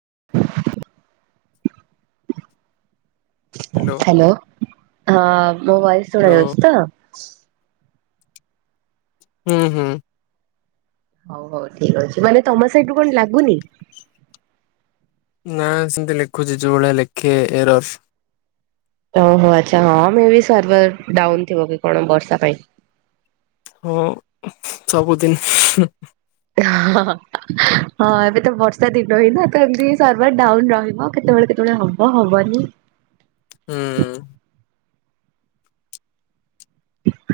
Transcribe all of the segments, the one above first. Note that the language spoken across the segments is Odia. [inaudible] ହ୍ୟାଲୋ ହାଲୋ ହଁ ମୋ ଭଏସ ଶୁଣା ହ୍ୟାଲୋ ଯାଉଛି ତ? ହୁଁ ହୁଁ। ହୋଉ ହୋଉ ଠିକ ଅଛି ମାନେ ତମ ସାଇଟରୁ କଣ ଲାଗୁନି? ନା ସେମିତି ଲେଖୁଚି ଯୋଉ ଭଳିଆ ଲେଖେ ଏରର୍। ଓହୋ ଆଛା ହଁ ମେ ବି ସର୍ଭର ଡାଉନ ଥିବ କି କଣ ବର୍ଷା ପାଇଁ। ହଁ ସବୁଦିନ। ହଁ ଏବେ ତ ବର୍ଷା ଦିନ ହିଁ ନା ତ ଏମିତି ସର୍ଭର ଡାଉନ ରହିବ କେତୋବେଳେ କେତୋବେଳେ ହବ ହବନି। ହୁଁ।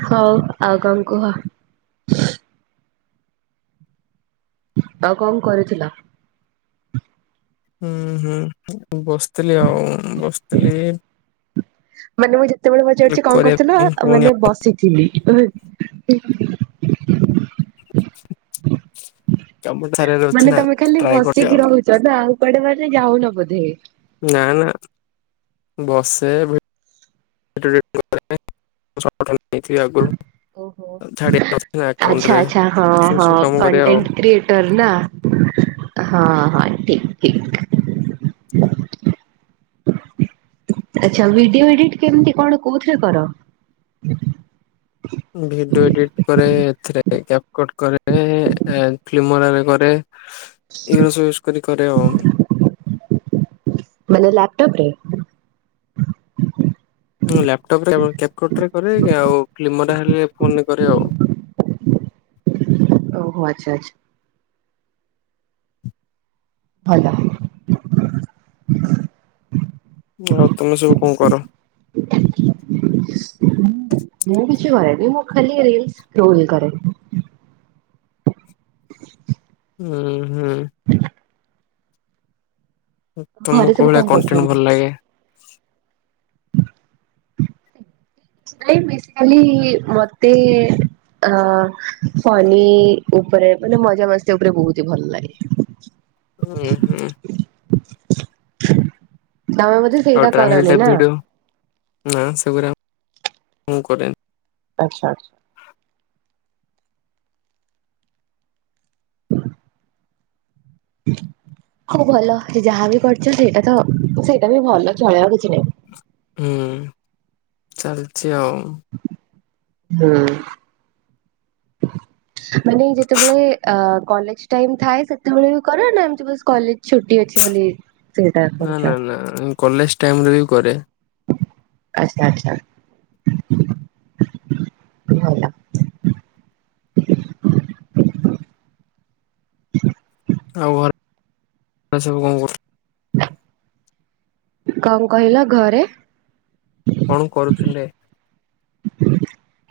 ହୋଉ ଆଉ କଣ କୁହ? ଆଉ କଣ କରୁଥିଲ? ହୁଁ ହୁଁ ବସିଥିଲି ଆଉ ବସିଥିଲି। ମାନେ ମୁଁ ଯେତେବେଳେ ପଚାରୁଚି କଣ କରିବା କରୁଥିଲ ପାଇଁ ହଉନି ମାନେ ଆଉ ବସିଥିଲି। [unintelligible] କାମ ଧାରାରେ ଅଛି ମାନେ ନା। ତମେ ଖାଲି ଟ୍ରାଏ କରୁଛି ବସିକି ଆଉ ରୋହୁଚ ନା ଆଉ କୁଆଡେ ମାନେ ଯାଉନ ବୋଧେ? ନା ନା ବସେ [unintelligible] କରେ। [unintelligible] ନେଇଥିଲି ଆଗୁରୁ। ଓହୋ। ଆଛା ଆକାଉଣ୍ଟରେ। ଆଛା ହଁ ସେ ହଁ ସବୁ କାମ କରେ ଆଉ କଣ୍ଟେଣ୍ଟ କ୍ରିଏଟର ନା। ହଁ ହଁ ଠିକ ଠିକ। ଆଛା ଭିଡିଓ ଏଡିଟ କେମିତି କଣ କୋଉଥିରେ କର? ଭିଡିଓ ଏଡିଟି କରେ ଏଥିରେ କ୍ୟାପକଟ କରେ ଫିଲ୍ମରେ କରେ। ଏଗୁରା ସବୁ କରି କରେ ଆଉ। ମାନେ ଲାପଟପ୍ ରେ? ଲାପଟପ ରେ କ୍ୟାପକଟରେ କରେ ଆଉ କ୍ଲିମର ହେଲେ ଫୋନ କରେ ଆଉ। ଓହୋ ଆଚ୍ଛା ଆଚଛା। ଫାଇଦା। ଆଉ ତମେ ସବୁ କଣ କର? ଏ ମୁଁ ଖାଲି ରିଲ୍ସ୍ରୋ କରରେ। ହ ହୁଁ ହୁଁ। ଘରେ ତମକୁ ସବୁ କଣ କୋଉଳିଆ କଣ୍ଟେନୁ କରୁଛନ୍ତି? ଭଲ ଲାଗେ? ଟାଇମି ବେସି ଖାଲି ମତେ ହିଁ ଫନି ଉପରେ ମାନେ ମଜା ମସ୍ତି ଉପରେ ବହୁତିହି ଭଲ ଲାଗେ। ହୁଁ ହୁଁ ହୁଁ। ତମେ ବୋଧେ ସେଇଟା ଆଉ ଟ୍ରାଭେଲ କରନି ଟି ନା? ଭିଡ଼ ନା ସେଗୁରା ମୁ କରେନି। ଆଚ୍ଛା ଆଚ୍ଛା। ହଉ ଭଲ ସେ ଯାହାବି କରିଛ ସେଇଟା ତ ସେଇଟା ବି ଭଲ ଚଳେଇବା କିଛି ନାହିଁ। ହୁଁ ଚାଲିଛି ଆଉ। ହୁଁ। ମାନେ ଯେତେବେଳେ ଅ କଲେଜ ଟାଇମି ଥାଏ ସେତେବେଳେ ବି କର ନା ଏମତି ବାସ୍ କଲେଜ ଛୁଟି ଅଛି ବୋଲି? ସେଇଟା ନା କରୁଛ ନା ନା କଲେଜ ଟାଇମରେ ବି କରେ। ଆଚଛା ଆଚ୍ଛା। ଭଲ। ଆଉ ଘର ସବୁ କଣ କର? କଣ କହିଲ ଘରେ କଣ କରୁଥିଲେ?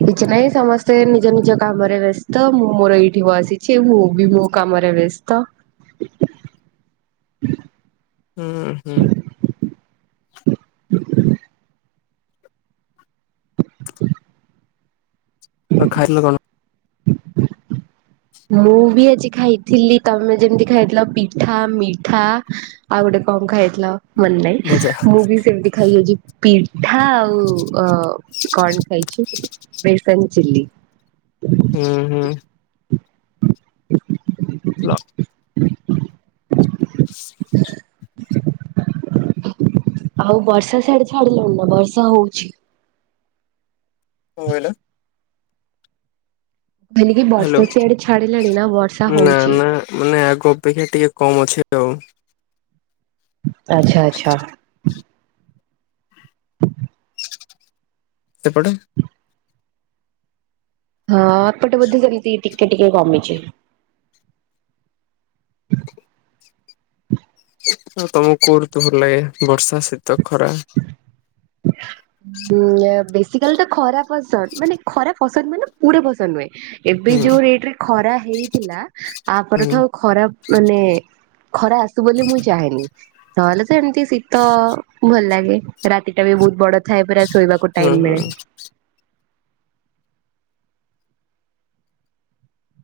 କିଛି ନହିଁ ସମସ୍ତେ ନିଜ ନିଜ କାମରେ ବ୍ୟସ୍ତ ମୁଁ ମୋର ଏଇଠି ବସିଛି ମୁଁ ବି ମୋ କାମରେ ବ୍ୟସ୍ତ ବେସ୍ତ । ହୁଁ ହୁଁ। ହୁ ଖାଇଲ କଣ? ମୁଁ ବି ଆଜି ଖାଇଥିଲି ତମେ ଯେମିତି ଖାଇଥିଲ ପିଠା ମିଠା ଆଉ ଗୋଟେ କଣ ଖାଇଥିଲା ମନେ ନାଇଁ ଭଜା ମୁଁ ବି ସେମିତି ଖାଇଯାଉଛି ପୀ ପିଠା ଆଉ ଅ କଣ ଖାଇଛିୁ ବେସନ ଚିଲି। ହୁଁ ହୁଁ। ହ ଲ ମ ଆଉ ବର୍ଷା ସିଆଡେ ଛାଡିଲାଣି ନା ବର୍ଷା ହଉଛି? କଣ କହିଲ। କହିଲି କି ହାଲୋ ବର୍ଷା ସିଆଡେ ଛାଡିଲାଣି ନା ବର୍ଷା ନା ହଉଛି? ନା ମାନେ ଆଗ ଅପେକ୍ଷା ଟିକେ କମ୍ ଅଛି ଆଉ। ଯାଉ। ଆଛା ଆଚ୍ଛା। ସେପଟେ ହଁ ଆପଟଜ ବଧେ ସେମିତି ଟିକେ ଟିକେ କମିଚି। ଆଉ ତମକୁ କୋଉ ଋତୁ ଭଲ ଲାଗେ ବର୍ଷା ଶୀତ ଖରା? ଉଁ ବେଶିକାଲି ତ ଖରା ପସନ୍ଦ ମାନେ ଖରା ପସନ୍ଦ ମାନେ ପୁର ପସନ୍ଦ ନୁହେଁ । ଏବେ ହୁଁ ଯୋଉ ରେଟ ରେ ଖରା ହେଇଥିଲା ହୁଁ ତାପଠୁ ଆଉ ଖରା ମାନେ ଖରା ଆସୁ ବୋଲି ମୁଁ ଚାହେଁନି ନହେଲେ ତ ଏମତି ଶୀତ ଭଲ ଲାଗେ ରାତି ଟା ବି ବହୁତ ବଡ ଥାଏ ପୁରା ଶୋଇବାକୁ ହୁଁ ଟାଇମ୍ ମିଳେ ହୁଁ ।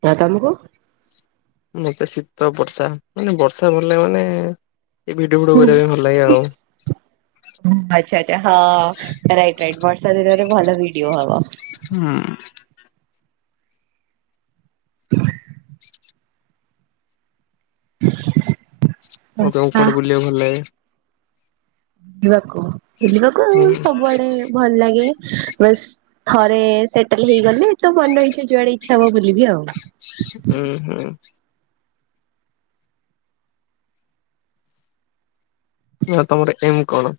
ପ ତମକୁ। ମତେ ଶୀତ ବର୍ଷା ମାନେ ବର୍ଷା ଭଲ ମାନେ । ଏ ଭିଡିଓ ଫିଡିଓ କରିବା ପାଇଁ ଭଲ ଲାଗେ ଆଉ । ଓ ଆଛା ଆଛା ହଁ ରାଇଟ ରାଇଟ୍ ବର୍ଷା ଦିନରେ ଭଲ ଭିଡିଓ ହବ । ହୁଁ । ଈ ଆଉ ତମକୁ କୁଆଡେ ବୁଲିବାକୁ ଭଲ ଲାଗେ । ବୁଲିବାକୁ ବୁଲିବାକୁ ହୁଁ ସବୁଆଡେ ଭଲ ଲାଗେ । ବାସ୍ ଥରେ ସେଟେଲ ହେଇଗଲେ ତ ମନ ଇଛା ଯୁଆଡେ ଇଚ୍ଛା ହବ ବୁଲିବି ଆଉ । ହୁଁ ହୁଁ ନି ଅ ତମର ଏମ୍ କଣ ।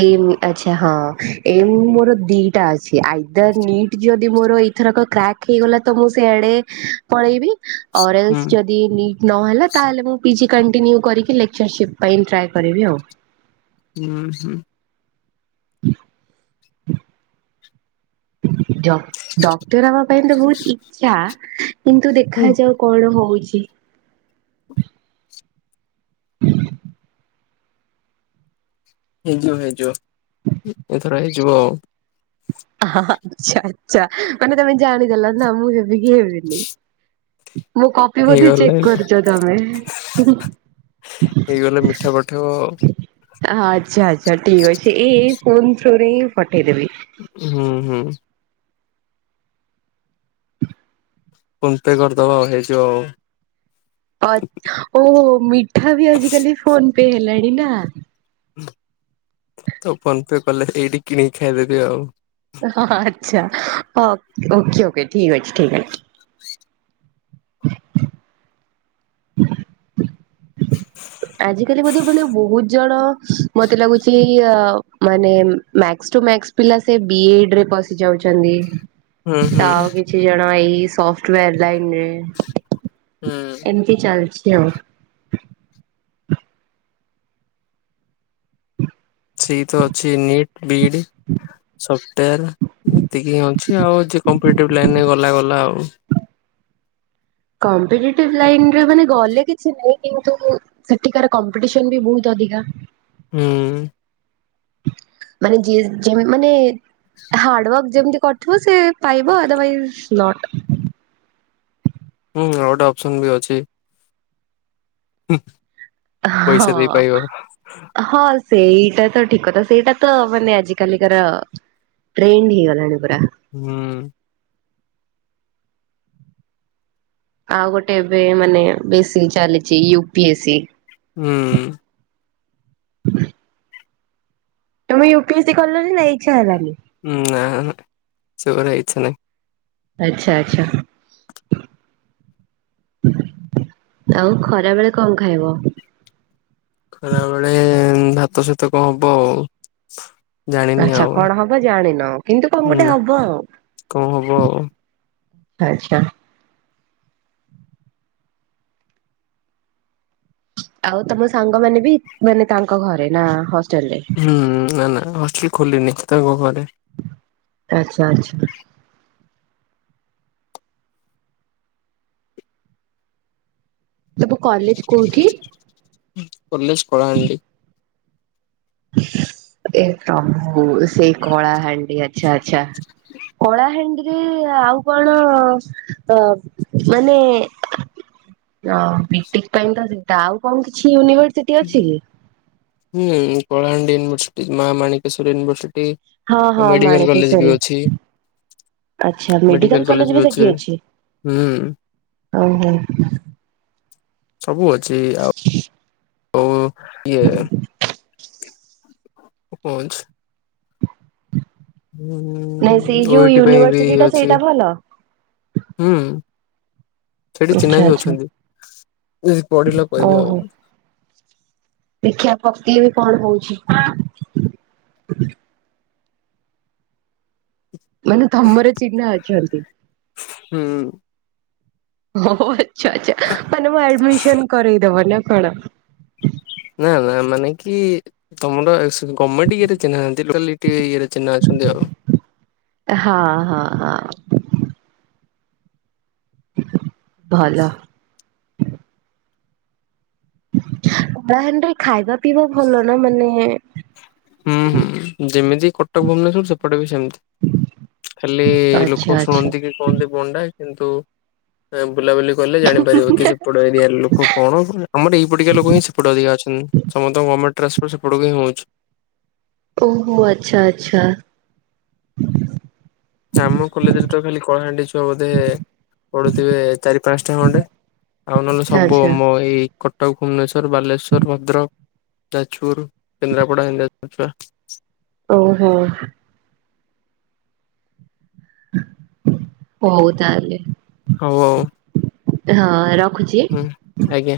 ଏମ୍ ଆଛା ହଁ ଏମ୍ ମୋର ଦିଟା ଅଛି ଆଇଦର ନିଟ୍ ଯଦି ମୋର। ଏଥରକ କ୍ରାକ୍ ହେଇଗଲା ତ ମୁଁ ସେଆଡେ ପଳେଇବି ହୁଁ ଅରାଲେସ ଯଦି ନି ନହେଲା ତାହେଲେ ମୁଁ ପିଜି କଣ୍ଟିନ୍ୟୁ କରିକୀ ଲେକ୍ଚରସିପ ପାଇଁ ଟ୍ରାଏ କରିବି ଆଉ । ହୁଁ ହୁଁ । ହ ହ ଡ ଡକ୍ଟର ହବା ପାଇଁ ତ ବହୁତ ଇଛା । କିନ୍ତୁ ହୁଁ ଦେଖାଯାଉ କଣ ହଉଛି । ହେଇଯିବ ହେଇଯିବ ଏଥର ହେଇଯିବ ଆଉ। ହା ହା ଆଛା ଆଛା ମାନେ ତମେ ଜାଣିଦେଲ ନା ମୁଁ ହେବିକି ହେବିନି। ମୋ କପି ବଧେ ହେଇଗଲେ ଚେକ୍ କରୁଛ ତମେ । ହେଇଗଲେ ମିଠା ପଠେଇବ । ଆହ୍ ଆଚ୍ଛା ଆଚ୍ଛା ଠିକ୍ ଅଛି ଏଇ ଏଇ ଫୋନ୍ ଥ୍ରୁ ରେ ହିଁ ପଠେଇଦେବି । ହୁଁ ହୁଁ । ଫୋନ୍ ପେ କରିଦବ ହେଇଯିବ। ଅଥ ଓହୋ ମିଠା ବି ଆଜିକାଲି ଫୋନ ପେ ହେଲାଣି ନା । ତ ଫୋନ ପେ କଲେ ଏଇଠି କିଣିକି ଖାଇଦେବି ଆଉ। ହା ହା ହାଆଛା ହଁ ଓକେ ଓକେ ଠିକ୍ ଅଛି ଠିକ୍ ଅଛି । ଅ ହ ଆଜି କାଲି ବୋଧେ ମାନେ ବହୁତ ଜଣ ମତେ ଲାଗୁଛି ଆ ମାନେ ମ୍ୟାକ୍ସ । ଟୁ ମ୍ୟାକ୍ସ ପିଲା ସେ ବି ଇ ଡି ରେ ପଶି ଯାଉଛନ୍ତି। ହୁଁ ହୁଁ ତ ଆଉ କିଛି ଜଣ ଏଇ ସଫ୍ଟାଓୟାର ଲାଇନରେ। ହୁଁ ଏମିତି ଚାଲଛି ଆଉ । ସେଇ ତ ଅଛି ନିଟ୍ ବିଇଡି। ସଫ୍ଟଓୟାର ଏତିକି ହିଁ ଅଛି ଆଉ କମ୍ପିଟେଟିଭ ଲାଇନରେ ଗଲା ଗଲା ଆଉ। କମ୍ପିଟେଟିଭ ଲାଇନ ରେ ମାନେ ଗଲେ କିଛି ନାଇଁ କିନ୍ତୁ ସେଠିକାର କମ୍ପିଟେସନ୍ ବି ବହୁତ ଅ ଅଧିକା । ହୁଁ । ମାନେ ଯିଏ ଯୋ ମାନେ ହାର୍ଡୱାର୍କ ଯେମିତି କରିଥିବ ସେ। ପାଇାବ ଅଦରୱାଇସ ନଟ୍। ହୁଁ ଆଉ ଗୋ ଟେ ଅପସନ ବି ଅଛି । ହୁଁ । ହଁ ହଁ । ସେଇଟା ତ ଠିକ କଥା ସେଇଟା ତ ମାନେ ଆଜିକାର ଟ୍ରେଣ୍ଡ ହେଇଗଲାଣି ପୁରା । ହୁଁ । ଆଉ ଗୋଟେ ଏବେ ମାନେ ବେଶୀ ଚାଲିଛି ୟୁ ପି ଏ ସି । ହୁଁ । ହ ତମେ ୟୁ ପି ଏ ସି କଲନି ନା ଇଛା ହେଲାନି । ନା ନା ସେଗୁରା ଇଛା ନାହିଁ । ଆଛା ଆଚ୍ଛା। ଆଉ ଖରାବେଳେ କଁ ଖାଇବ? ଖରା ବେଳେ ଭାତ ସହିତ କଣ ହବ? ଜାଣିନି ଆଛା ଆଉ। କଣ ହବ ଜାଣିନ, କିନ୍ତୁ କଣ ଗୋଟେ ନା ହବ ଆଉ? କଣ ହବ ଆଉ ଆଚ୍ଛା ଆଚ୍ଛା। ଆଉ ତମ ସାଙ୍ଗମାନେ ବି ମାନେ ତାଙ୍କ ଘରେ ନା ହ ହୁଁ ନା ନା ହଷ୍ଟେଲ ଖୋଲିନି, ତାଙ୍କ ଘରେ। ଆଛା ଆଛା। ସବୁ କଲେଜ କୋଉଠି? କଲେଜ କଳାହାଣ୍ଡି। ଏ ପ୍ରଭୁ ସେଇ କଳାହାଣ୍ଡି, ଆଛା ଆଛା କଳାହାଣ୍ଡି। ଆଉ କଣ ଅ ମାନେ ହ ବିଟେକ ପାଇଁ ତ ସେଟା ଆଉ କଣ କିଛି ୟୁନିଭର୍ସି ହୁଁ କଳାହାଣ୍ଡି ୟୁନଭର୍ସିଟି ମାମାଣିକେଶ୍ଵର ୟନିଭର୍ସିଟି। ହଁ ହଁ ମାଣିକେଶ୍ବରୀ। ଆଛା ମେଡିକାଲ କଲେଜ ବି ସେଠି ଅଛି? ହୁଁ ଓହୋ। ସବୁ ଅଛି। ଆଉ ଓ ଇଏ [unintelligible] ହୁଁ ନାଇଁ ସେଇ ଯୋଉ ଓଇ ଟି ପାଇଁ ବି ୟୁନିଭରସିଟି ଟା ଅଛି ସେଇଟା ଭଲ। ହୁଁ। ସେଠି ଚିହ୍ନା ଆଚ୍ଛା ବି ଆଚ୍ଛା ଅଛନ୍ତି ଯଦି ପଢିଲ କହିବ ଆଉ। ଦେଖିଆ ପକେଇବି ବି କଣ ହଉଛି। ମାନେ ତମର ଚିହ୍ନା ଅଛନ୍ତି? ହୁଁ। ହ ଆଚ୍ଛା ଆଛା ମାନେ ମୁଁ ଆଡମିସନ କରେଇଦବ ନା କଣ? ନା ନା ମାନେ କି ତମର ଗମେଣ୍ଟ ରେ ଇଏ ଚିହ୍ନା ନାହାନ୍ତି ଲୋକାଲ ଇଏରେ ଚିହ୍ନା ଅଛନ୍ତି ଆଉ। ହଁ ହଁ ହଁ ଭଲ। ନରେ ଖାଇବା ପିଇବା ଭଲ ନା ମାନେ? ହୁଁ ହୁଁ ଯେମିତି କଟକ ଭୁବନେଶ୍ଵର ସେପଟେ ବି ସେମିତି। ଖାଲି ଆଚ୍ଛା ଲୋକ ଆଚ୍ଛା। ଶୁଣନ୍ତି କି କୁହନ୍ତି ବଣ୍ଡା କିନ୍ତୁ ବୁଲାବୁଲି କଲେ ଜାଣିପାରିବ କି ସେପଟ ଏରିଆ ଲୋକ କଣ ଆମର ଏଇପଟିକା ଲୋକ ହିଁ ସେପଟେ ଅଧିକା ଅଛନ୍ତି। ତମ ଗମେଣ୍ଟ ଟ୍ରାନସୋର୍ଟ ସେପଟକୁ ହିଁ ହଉଛି। ଓହୋ ଆଚ୍ଛା ଆଚ୍ଛା। ଆମ କଲେଜରେ ତ ଖାଲି କଳାହାଣ୍ଡି ଛୁଆ ବୋଧେ ପଢୁଥିବେ ଚାରି ପାଞ୍ଚଟା ଖଣ୍ଡେ, ଆଉ ନହେଲେ ସବୁ ଆଚ୍ଛା ଆମ ଏଇ କଟକ ଭୁବନେଶ୍ଵର ବାଲେଶ୍ଵର ଭଦ୍ରକ। ଯାଜପୁର କେନ୍ଦ୍ରାପଡ଼ା [unintelligible] ଓହୋ। ହଉ ତା ତାହଲେ। ହଉ ଆଉ ହଁ ରଖୁଛି। ହୁଁ ଆଜ୍ଞା।